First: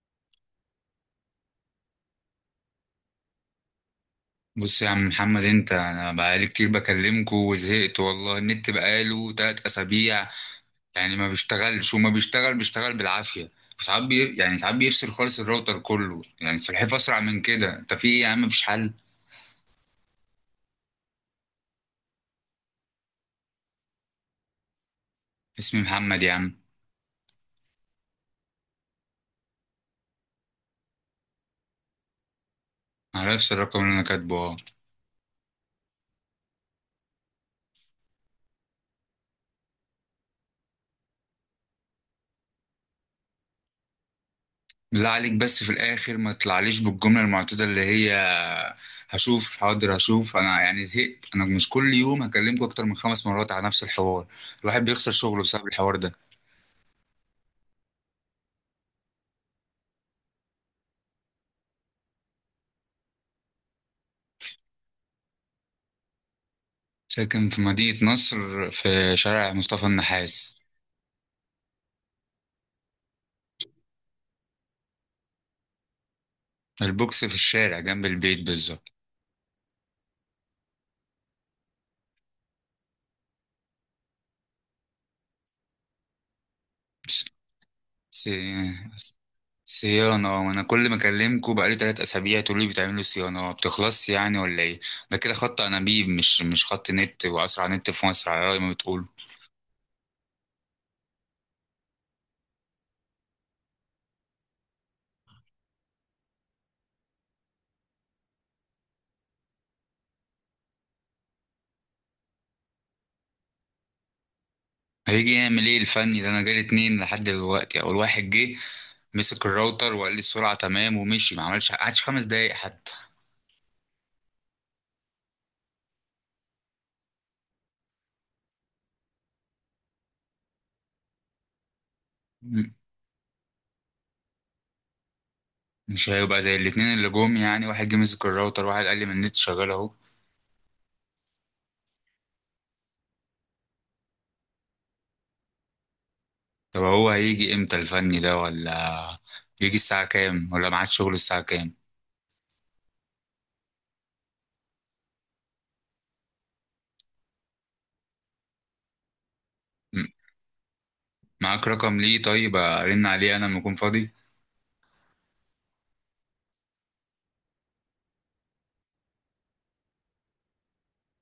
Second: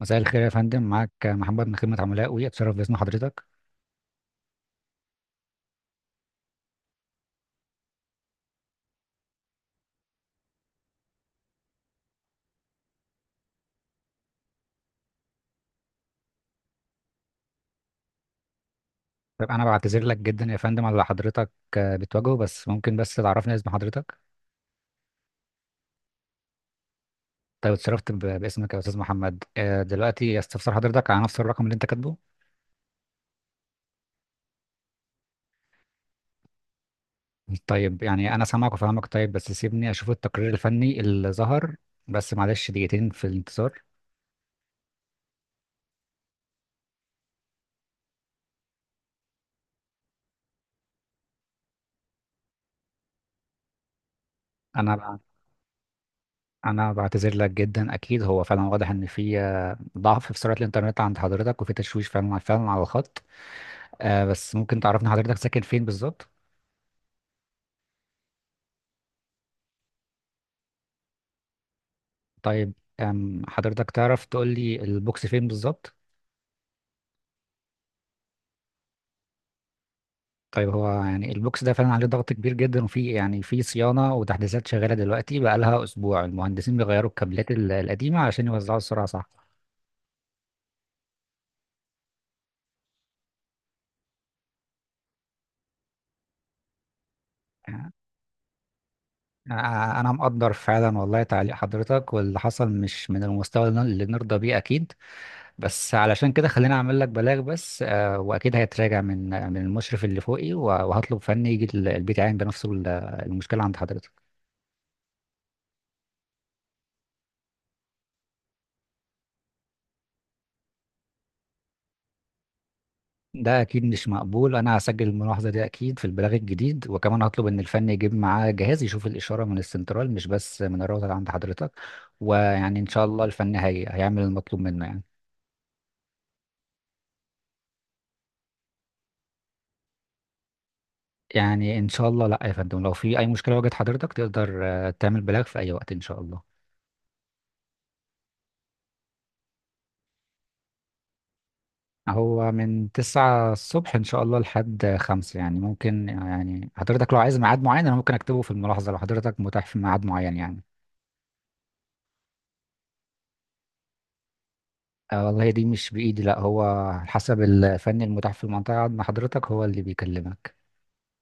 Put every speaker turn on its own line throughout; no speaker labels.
مساء الخير يا فندم، معاك محمد من خدمة عملاء وي، اتشرف باسم حضرتك.
بص يا عم محمد، انت، انا بقالي كتير بكلمكوا وزهقت والله. النت بقاله 3 اسابيع، يعني ما بيشتغلش، وما بيشتغل بيشتغل بالعافيه. وساعات بي... يعني ساعات بيفصل خالص الراوتر كله، يعني السلحفاه اسرع من كده. انت في ايه يا عم؟ مفيش حل؟
طيب، انا بعتذر لك جدا يا فندم على اللي حضرتك بتواجهه. بس ممكن تعرفني اسم حضرتك؟
اسمي محمد يا عم.
طيب، اتشرفت باسمك يا استاذ محمد. دلوقتي، استفسر حضرتك على نفس الرقم اللي انت كاتبه؟
على نفس الرقم اللي انا كاتبه، اه.
طيب يعني انا سامعك وفاهمك. طيب بس سيبني اشوف التقرير الفني اللي ظهر. بس معلش، دقيقتين في الانتظار.
بالله عليك، بس في الاخر ما تطلعليش بالجمله المعتاده اللي هي هشوف حاضر هشوف. انا يعني زهقت، انا مش كل يوم هكلمكوا اكتر من 5 مرات على نفس الحوار. الواحد
انا
بيخسر
بع-
شغله بسبب الحوار ده.
انا بعتذر لك جدا. اكيد هو فعلا واضح ان في ضعف في سرعة الانترنت عند حضرتك، وفي تشويش فعلا فعلا على الخط. بس ممكن تعرفني حضرتك ساكن فين بالظبط؟
ساكن في مدينة نصر، في شارع مصطفى النحاس.
طيب. حضرتك تعرف تقول لي البوكس فين بالظبط؟
البوكس في الشارع جنب البيت بالظبط.
طيب، هو يعني البوكس ده فعلا عليه ضغط كبير جدا، وفي يعني في صيانة وتحديثات شغالة دلوقتي بقالها أسبوع. المهندسين بيغيروا الكابلات القديمة عشان
سي-
يوزعوا السرعة، صح؟
صيانة؟ وأنا كل ما أكلمكوا بقالي 3 أسابيع تقولوا لي بتعملوا صيانة، ما بتخلصش يعني ولا إيه؟ ده كده خط أنابيب مش خط نت، وأسرع نت
يعني
في مصر على رأي ما بتقولوا.
أنا مقدر فعلا والله، تعليق حضرتك واللي حصل مش من المستوى اللي نرضى بيه أكيد. بس علشان كده خليني أعمل لك بلاغ بس، وأكيد هيتراجع من المشرف اللي فوقي، وهطلب فني يجي البيت يعاين بنفسه المشكلة عند حضرتك.
هيجي يعمل إيه الفني ده؟ أنا جالي اتنين لحد دلوقتي، أول واحد جه مسك الراوتر وقال لي السرعة تمام ومشي، ما عملش قعدش 5 دقايق حتى.
ده اكيد مش مقبول. انا هسجل الملاحظه دي اكيد في البلاغ الجديد، وكمان هطلب ان الفني يجيب معاه جهاز يشوف الاشاره من السنترال، مش بس من الراوتر عند حضرتك. ويعني ان شاء الله الفني هيعمل المطلوب منه يعني.
مش هيبقى زي الاتنين اللي جم، يعني واحد جه مسك الراوتر، واحد قال لي من النت شغال اهو.
يعني ان شاء الله. لا يا فندم، لو في اي مشكله واجهت حضرتك تقدر تعمل بلاغ في اي وقت ان شاء الله.
طب هو هيجي امتى الفني ده ولا يجي الساعة كام؟ ولا معاد شغل الساعة كام؟
هو من 9 الصبح ان شاء الله لحد 5 يعني. ممكن يعني حضرتك لو عايز ميعاد معين، انا ممكن اكتبه في الملاحظه لو حضرتك متاح في ميعاد
م-
معين يعني.
معاك رقم ليه؟ طيب ارن عليه انا لما اكون فاضي.
آه والله دي مش بإيدي، لا هو على حسب الفني المتاح في المنطقة عند حضرتك، هو اللي بيكلمك.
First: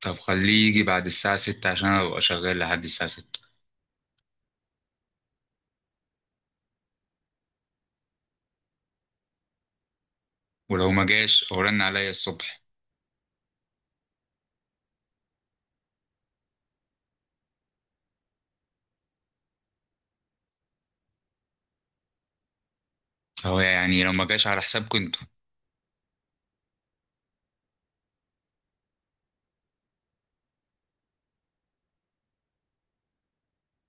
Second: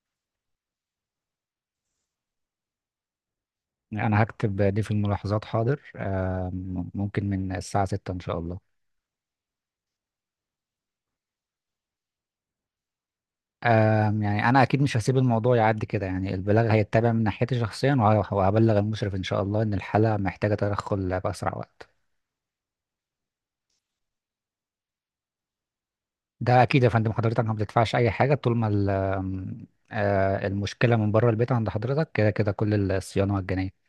طب خليه يجي بعد الساعة 6 عشان أنا ابقى شغال لحد الساعة 6،
أنا هكتب دي في الملاحظات، حاضر. ممكن من الساعة ستة إن شاء الله.
ولو ما جاش هو رن عليا الصبح.
يعني أنا أكيد مش هسيب الموضوع يعدي كده يعني. البلاغ هيتبع من ناحيتي شخصيا، وهبلغ المشرف إن شاء الله إن الحالة محتاجة تدخل بأسرع وقت.
هو يعني لو ما جاش على حسابكم انتوا؟
ده أكيد يا فندم. حضرتك ما بتدفعش أي حاجة طول ما ال- آم، آه، المشكلة من بره البيت عند حضرتك، كده كده كل الصيانة مجانية.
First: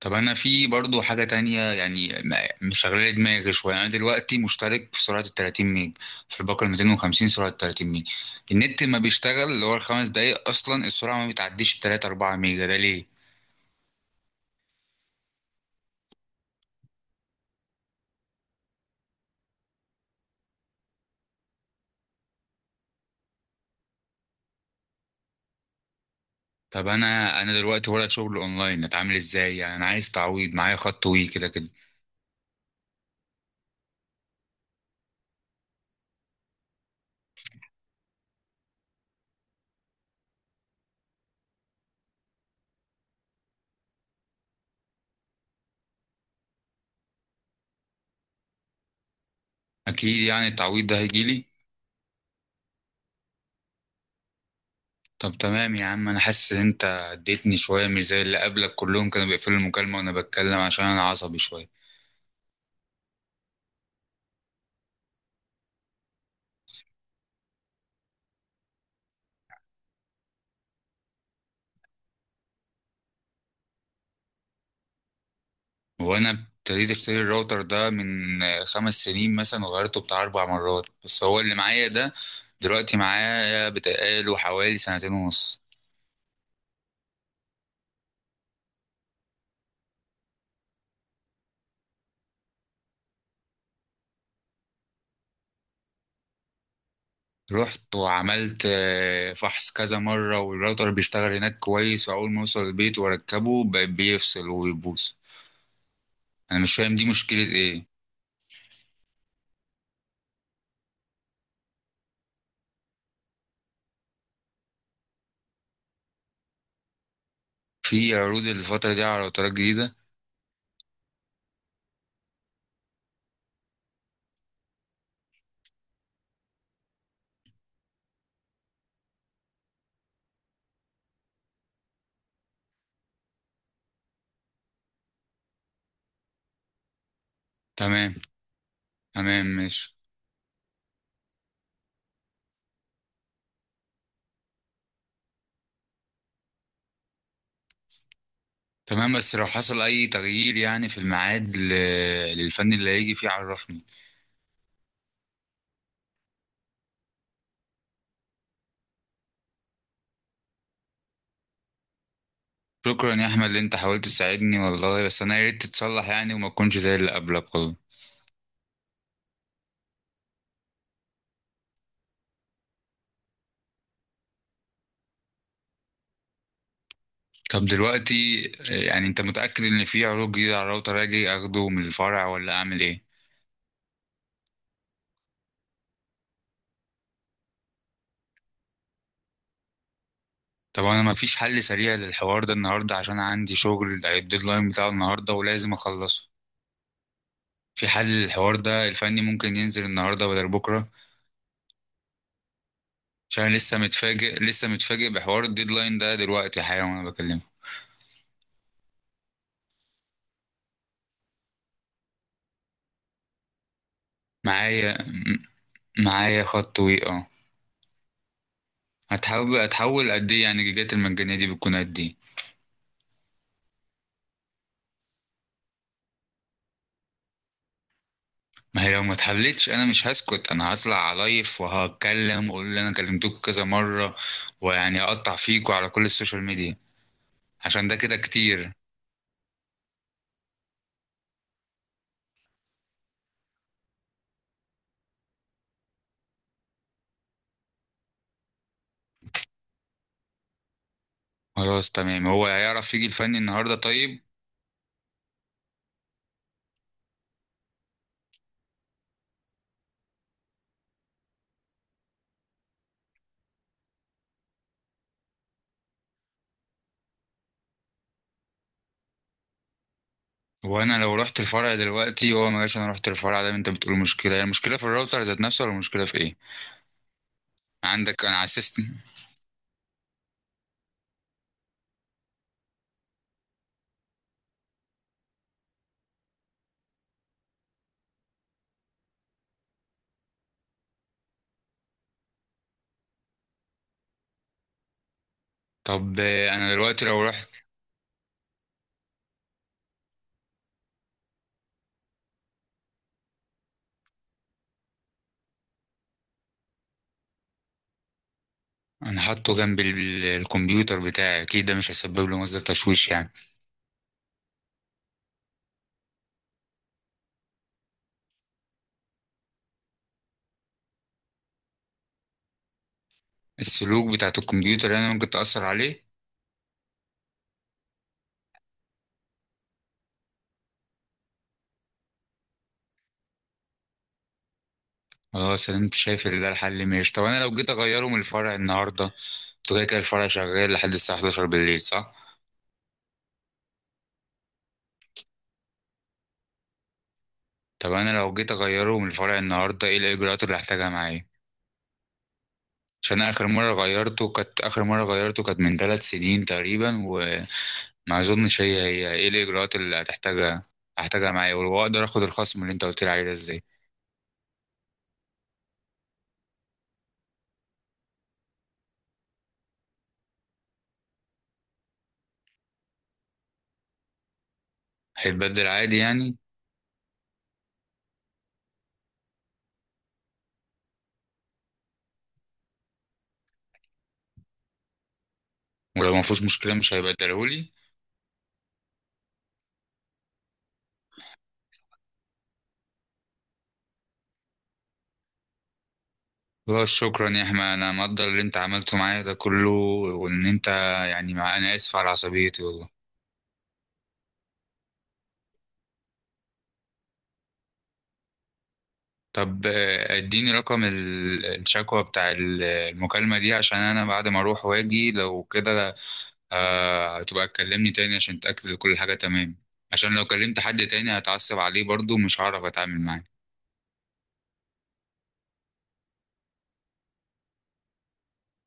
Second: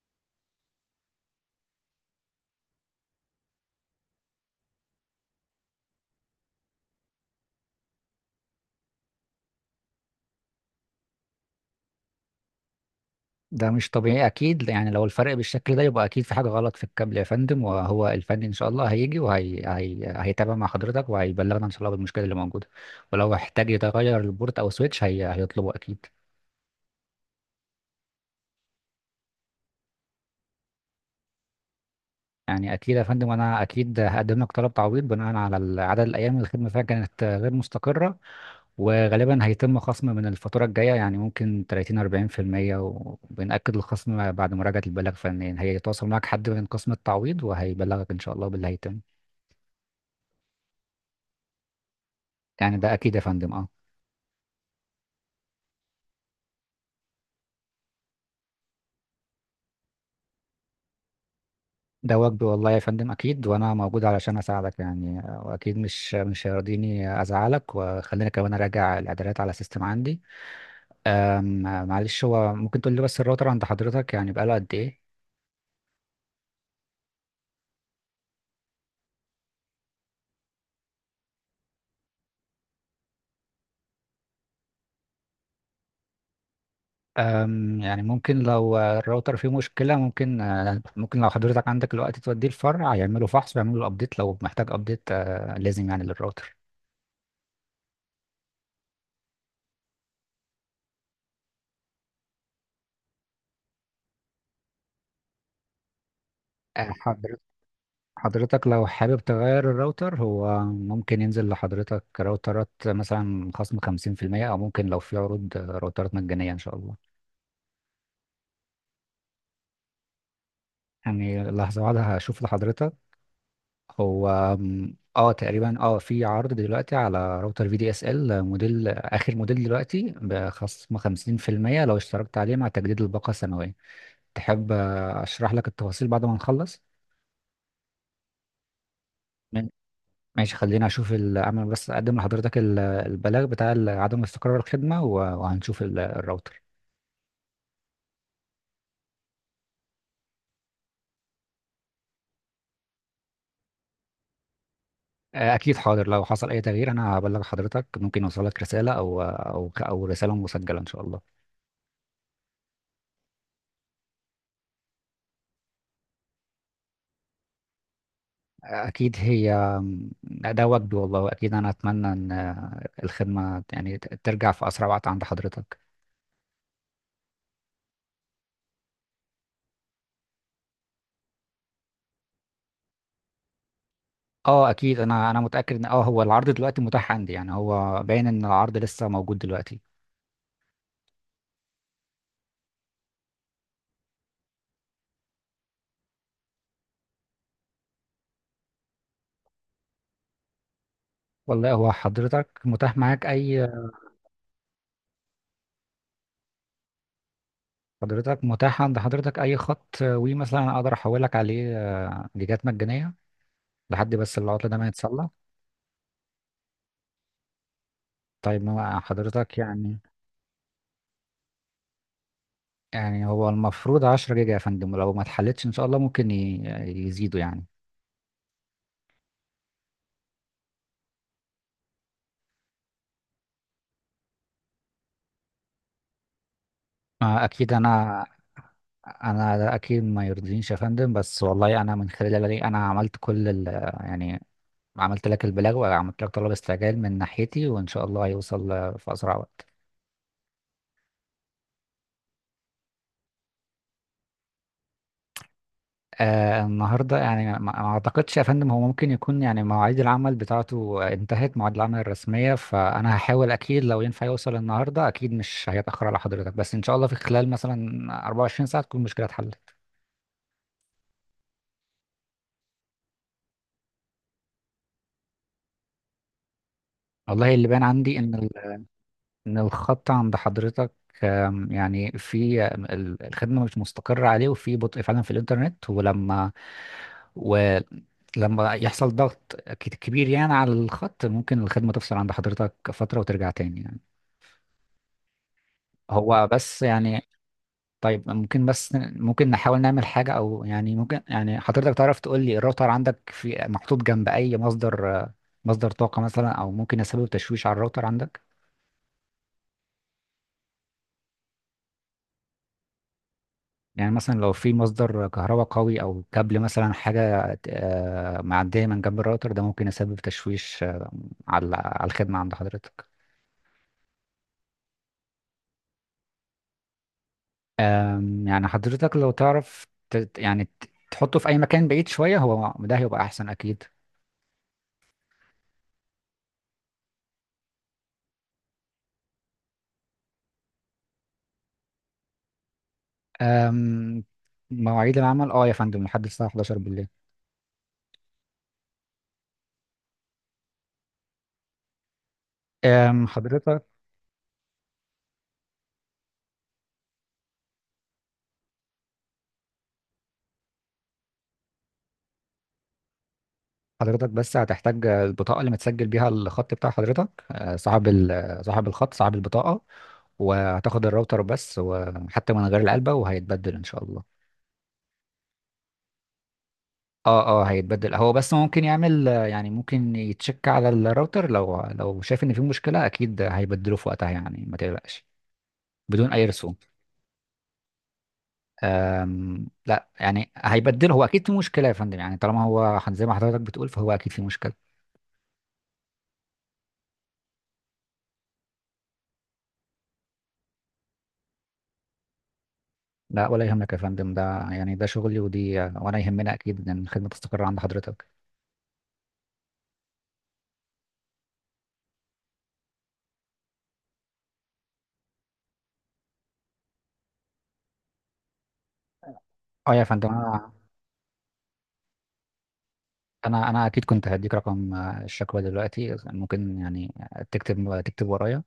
طب انا في برضو حاجه تانية، يعني مشغله دماغي شويه. انا دلوقتي مشترك في سرعه ال 30 ميج، في الباقه ال 250، سرعه 30 ميج، النت ما بيشتغل. اللي هو الخمس دقايق اصلا السرعه ما بتعديش 3 4 ميجا، ده ليه؟
ده مش طبيعي اكيد. يعني لو الفرق بالشكل ده يبقى اكيد في حاجه غلط في الكابل يا فندم. وهو الفني ان شاء الله هيجي وهي هي... هيتابع مع حضرتك، وهيبلغنا ان شاء الله بالمشكله اللي موجوده. ولو احتاج يتغير البورت او سويتش، هيطلبه اكيد.
طب انا دلوقتي ورق شغل اونلاين، اتعامل ازاي يعني؟ انا عايز تعويض، معايا خط وي كده كده.
يعني اكيد يا فندم، انا اكيد هقدم لك طلب تعويض بناء على عدد الايام اللي الخدمه فيها كانت غير مستقره. وغالبا هيتم خصم من الفاتوره الجايه، يعني ممكن 30 40%، وبنأكد الخصم بعد مراجعه البلاغ فنيا. هيتواصل معك حد من قسم التعويض، وهيبلغك ان شاء الله باللي هيتم.
اكيد يعني التعويض ده هيجيلي؟
يعني ده اكيد يا فندم، اه.
طب تمام يا عم، انا حاسس ان انت اديتني شويه، مش زي اللي قبلك كلهم كانوا بيقفلوا المكالمه وانا بتكلم، عشان انا عصبي شويه.
ده واجبي والله يا فندم اكيد، وانا موجود علشان اساعدك يعني. واكيد مش هيرضيني ازعلك. وخلينا كمان اراجع الاعدادات على السيستم عندي. أم، آه، معلش، هو ممكن تقول لي بس الراوتر عند حضرتك يعني بقاله قد ايه؟
وانا ابتديت اشتري الراوتر ده من 5 سنين مثلا، وغيرته بتاع 4 مرات، بس هو اللي معايا ده دلوقتي معايا بتقاله حوالي سنتين ونص.
يعني ممكن لو الراوتر فيه مشكلة، ممكن ممكن لو حضرتك عندك الوقت توديه الفرع يعملوا فحص ويعملوا له ابديت لو محتاج ابديت، لازم يعني للراوتر.
رحت وعملت فحص كذا مرة، والراوتر بيشتغل هناك كويس، وأول ما أوصل البيت وأركبه بيفصل وبيبوظ. أنا مش
آه،
فاهم دي مشكلة
حضرتك
إيه.
حضرتك لو حابب تغير الراوتر، هو ممكن ينزل لحضرتك راوترات مثلا خصم 50%، أو ممكن لو في عروض راوترات مجانية إن شاء الله.
في عروض الفترة دي على راوترات جديدة؟
يعني لحظة واحدة، هشوف لحضرتك. هو اه تقريبا اه في عرض دلوقتي على راوتر في دي اس ال موديل، آخر موديل دلوقتي بخصم 50%، لو اشتركت عليه مع تجديد الباقة سنوية. تحب أشرح لك التفاصيل بعد ما نخلص؟
تمام. تمام ماشي.
ماشي، اعمل بس اقدم لحضرتك البلاغ بتاع عدم استقرار الخدمه، وهنشوف الراوتر.
تمام، بس لو حصل أي تغيير يعني في الميعاد للفني اللي هيجي فيه عرفني.
اكيد حاضر، لو حصل اي تغيير انا هبلغ حضرتك. ممكن يوصلك رساله او رساله مسجله ان شاء الله.
شكرا يا احمد اللي انت حاولت تساعدني والله، بس انا يا ريت تتصلح يعني، وما تكونش زي اللي قبلك والله.
اكيد هي. ده وجدي والله، واكيد انا اتمنى ان الخدمه يعني ترجع في اسرع وقت عند حضرتك.
طب دلوقتي، يعني انت متأكد ان في عروض جديدة على الراوتر؟ اجي اخده من الفرع ولا اعمل ايه؟
اه اكيد، انا متاكد ان هو العرض دلوقتي متاح عندي. يعني هو باين ان العرض لسه موجود دلوقتي.
طب انا ما فيش حل سريع للحوار ده النهارده؟ عشان عندي شغل الديدلاين بتاعه النهارده ولازم اخلصه. في حل للحوار ده؟ الفني ممكن ينزل النهارده بدل بكره؟
والله، هو حضرتك متاح معاك
عشان أنا
اي.
لسه متفاجئ لسه متفاجئ بحوار الديدلاين ده دلوقتي حالا وانا بكلمه.
حضرتك متاح عند حضرتك اي خط وي مثلا اقدر احولك عليه؟ جيجات مجانيه لحد بس العطل ده ما
معايا
يتسلى.
م- معايا خط وي.
طيب ما حضرتك يعني.
هتحول قد ايه يعني؟ الجيجات المجانية دي بتكون قد ايه؟
يعني هو المفروض 10 جيجا يا فندم، ولو ما اتحلتش ان شاء الله ممكن يزيدوا يعني.
ما هي لو ما اتحلتش انا مش هسكت، انا هطلع عليف وهتكلم واقول اللي انا كلمتوك كذا مرة، ويعني اقطع فيكوا على كل السوشيال ميديا
اكيد
عشان ده كده
انا.
كتير.
انا، ده اكيد ما يرضينيش يا فندم، بس والله انا من خلال اللي انا عملت كل ال. يعني عملت لك البلاغ، وعملت لك طلب استعجال من ناحيتي، وان شاء الله هيوصل في اسرع وقت.
خلاص تمام، هو هيعرف يجي الفني النهاردة طيب؟
آه النهارده يعني، ما اعتقدش يا فندم. هو ممكن يكون يعني مواعيد العمل بتاعته انتهت، مواعيد العمل الرسميه. فانا هحاول اكيد، لو ينفع يوصل النهارده اكيد مش هيتاخر على حضرتك، بس ان شاء الله في خلال مثلا 24 ساعه تكون المشكله اتحلت.
وانا لو رحت الفرع دلوقتي هو ما جاش، انا رحت الفرع ده، انت بتقول مشكلة. هي المشكلة في الراوتر ذات نفسه ولا المشكلة في ايه؟
والله اللي باين عندي
عندك انا على السيستم.
ان الخط عند حضرتك. يعني في الخدمه مش مستقره عليه، وفي بطء فعلا في الانترنت، و لما يحصل ضغط كبير يعني على الخط، ممكن الخدمة تفصل عند حضرتك فترة وترجع تاني يعني.
طب
هو
انا
بس
دلوقتي لو
يعني.
رحت.
طيب، ممكن نحاول نعمل حاجة أو يعني ممكن، يعني حضرتك تعرف تقول لي الراوتر عندك في محطوط جنب أي مصدر، مصدر طاقة مثلا أو ممكن يسبب تشويش على الراوتر عندك؟
انا حاطه جنب الكمبيوتر بتاعي، اكيد ده مش هيسبب له مصدر تشويش يعني.
يعني مثلا لو في مصدر كهرباء قوي أو كابل مثلا حاجة معدية من جنب الراوتر ده، ممكن يسبب تشويش على الخدمة عند حضرتك.
السلوك بتاعت الكمبيوتر يعني ممكن تأثر عليه؟
يعني حضرتك لو تعرف تحطه في أي مكان بعيد شوية، هو ده هيبقى أحسن أكيد.
خلاص انا شايف ان ده الحل، ماشي. طب انا لو جيت اغيره من الفرع النهارده، انتوا كده كده الفرع شغال لحد الساعه 11 بالليل، صح؟
أم، مواعيد العمل اه يا فندم لحد الساعة 11 بالليل.
طب انا لو جيت اغيره من الفرع النهارده ايه الاجراءات اللي هحتاجها معايا؟ عشان
أم،
اخر مره
حضرتك
غيرته كانت من 3 سنين تقريبا، وما اظنش. هي هي ايه الاجراءات اللي هحتاجها معايا، واقدر اخد الخصم اللي انت قلت لي عليه ده ازاي؟
حضرتك بس هتحتاج البطاقة اللي متسجل بيها الخط بتاع حضرتك. صاحب صاحب الخط، صاحب البطاقة. وهتاخد الراوتر بس وحتى من غير العلبة، وهيتبدل ان شاء الله.
هيتبدل عادي يعني؟
اه اه، هيتبدل. هو بس ممكن يعمل يعني، ممكن يتشك على الراوتر، لو شايف ان في مشكلة اكيد هيبدله في وقتها يعني، ما تقلقش.
ولو ما
بدون
فيهوش
اي
مشكله
رسوم.
مش هيبدلهولي؟
لا يعني هيبدله، هو اكيد في مشكله يا فندم يعني، طالما هو زي ما حضرتك بتقول فهو اكيد في مشكله.
لا شكرا يا احمد، انا مقدر اللي انت عملته معايا ده كله، وان انت يعني مع، انا اسف على عصبيتي والله.
لا ولا يهمك يا فندم، ده يعني ده شغلي ودي، وانا يهمنا اكيد ان الخدمه تستقر عند حضرتك.
طب اديني رقم الشكوى بتاع المكالمة دي، عشان انا بعد ما اروح واجي لو كده هتبقى تكلمني تاني عشان تأكد إن كل حاجة تمام،
اه يا
عشان لو
فندم،
كلمت
انا.
حد تاني هتعصب عليه برضو مش هعرف اتعامل معاه.
انا اكيد كنت هديك رقم الشكوى دلوقتي. ممكن يعني تكتب تكتب ورايا.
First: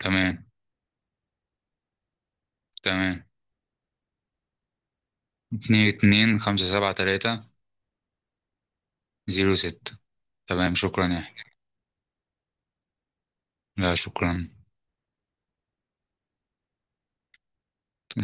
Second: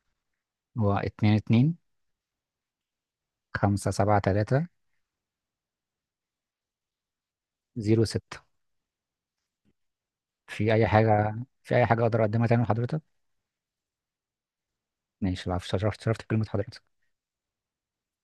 تمام.
هو اتنين اتنين
تمام.
خمسة سبعة تلاتة
اتنين اتنين خمسة سبعة تلاتة
زيرو ستة
زيرو ستة
في
تمام،
اي
شكرا يا
حاجه؟
احمد.
في اي حاجه اقدر اقدمها تاني لحضرتك؟
لا، شكرا.
ماشي، العفو. شرفت شرفت بكلمه حضرتك.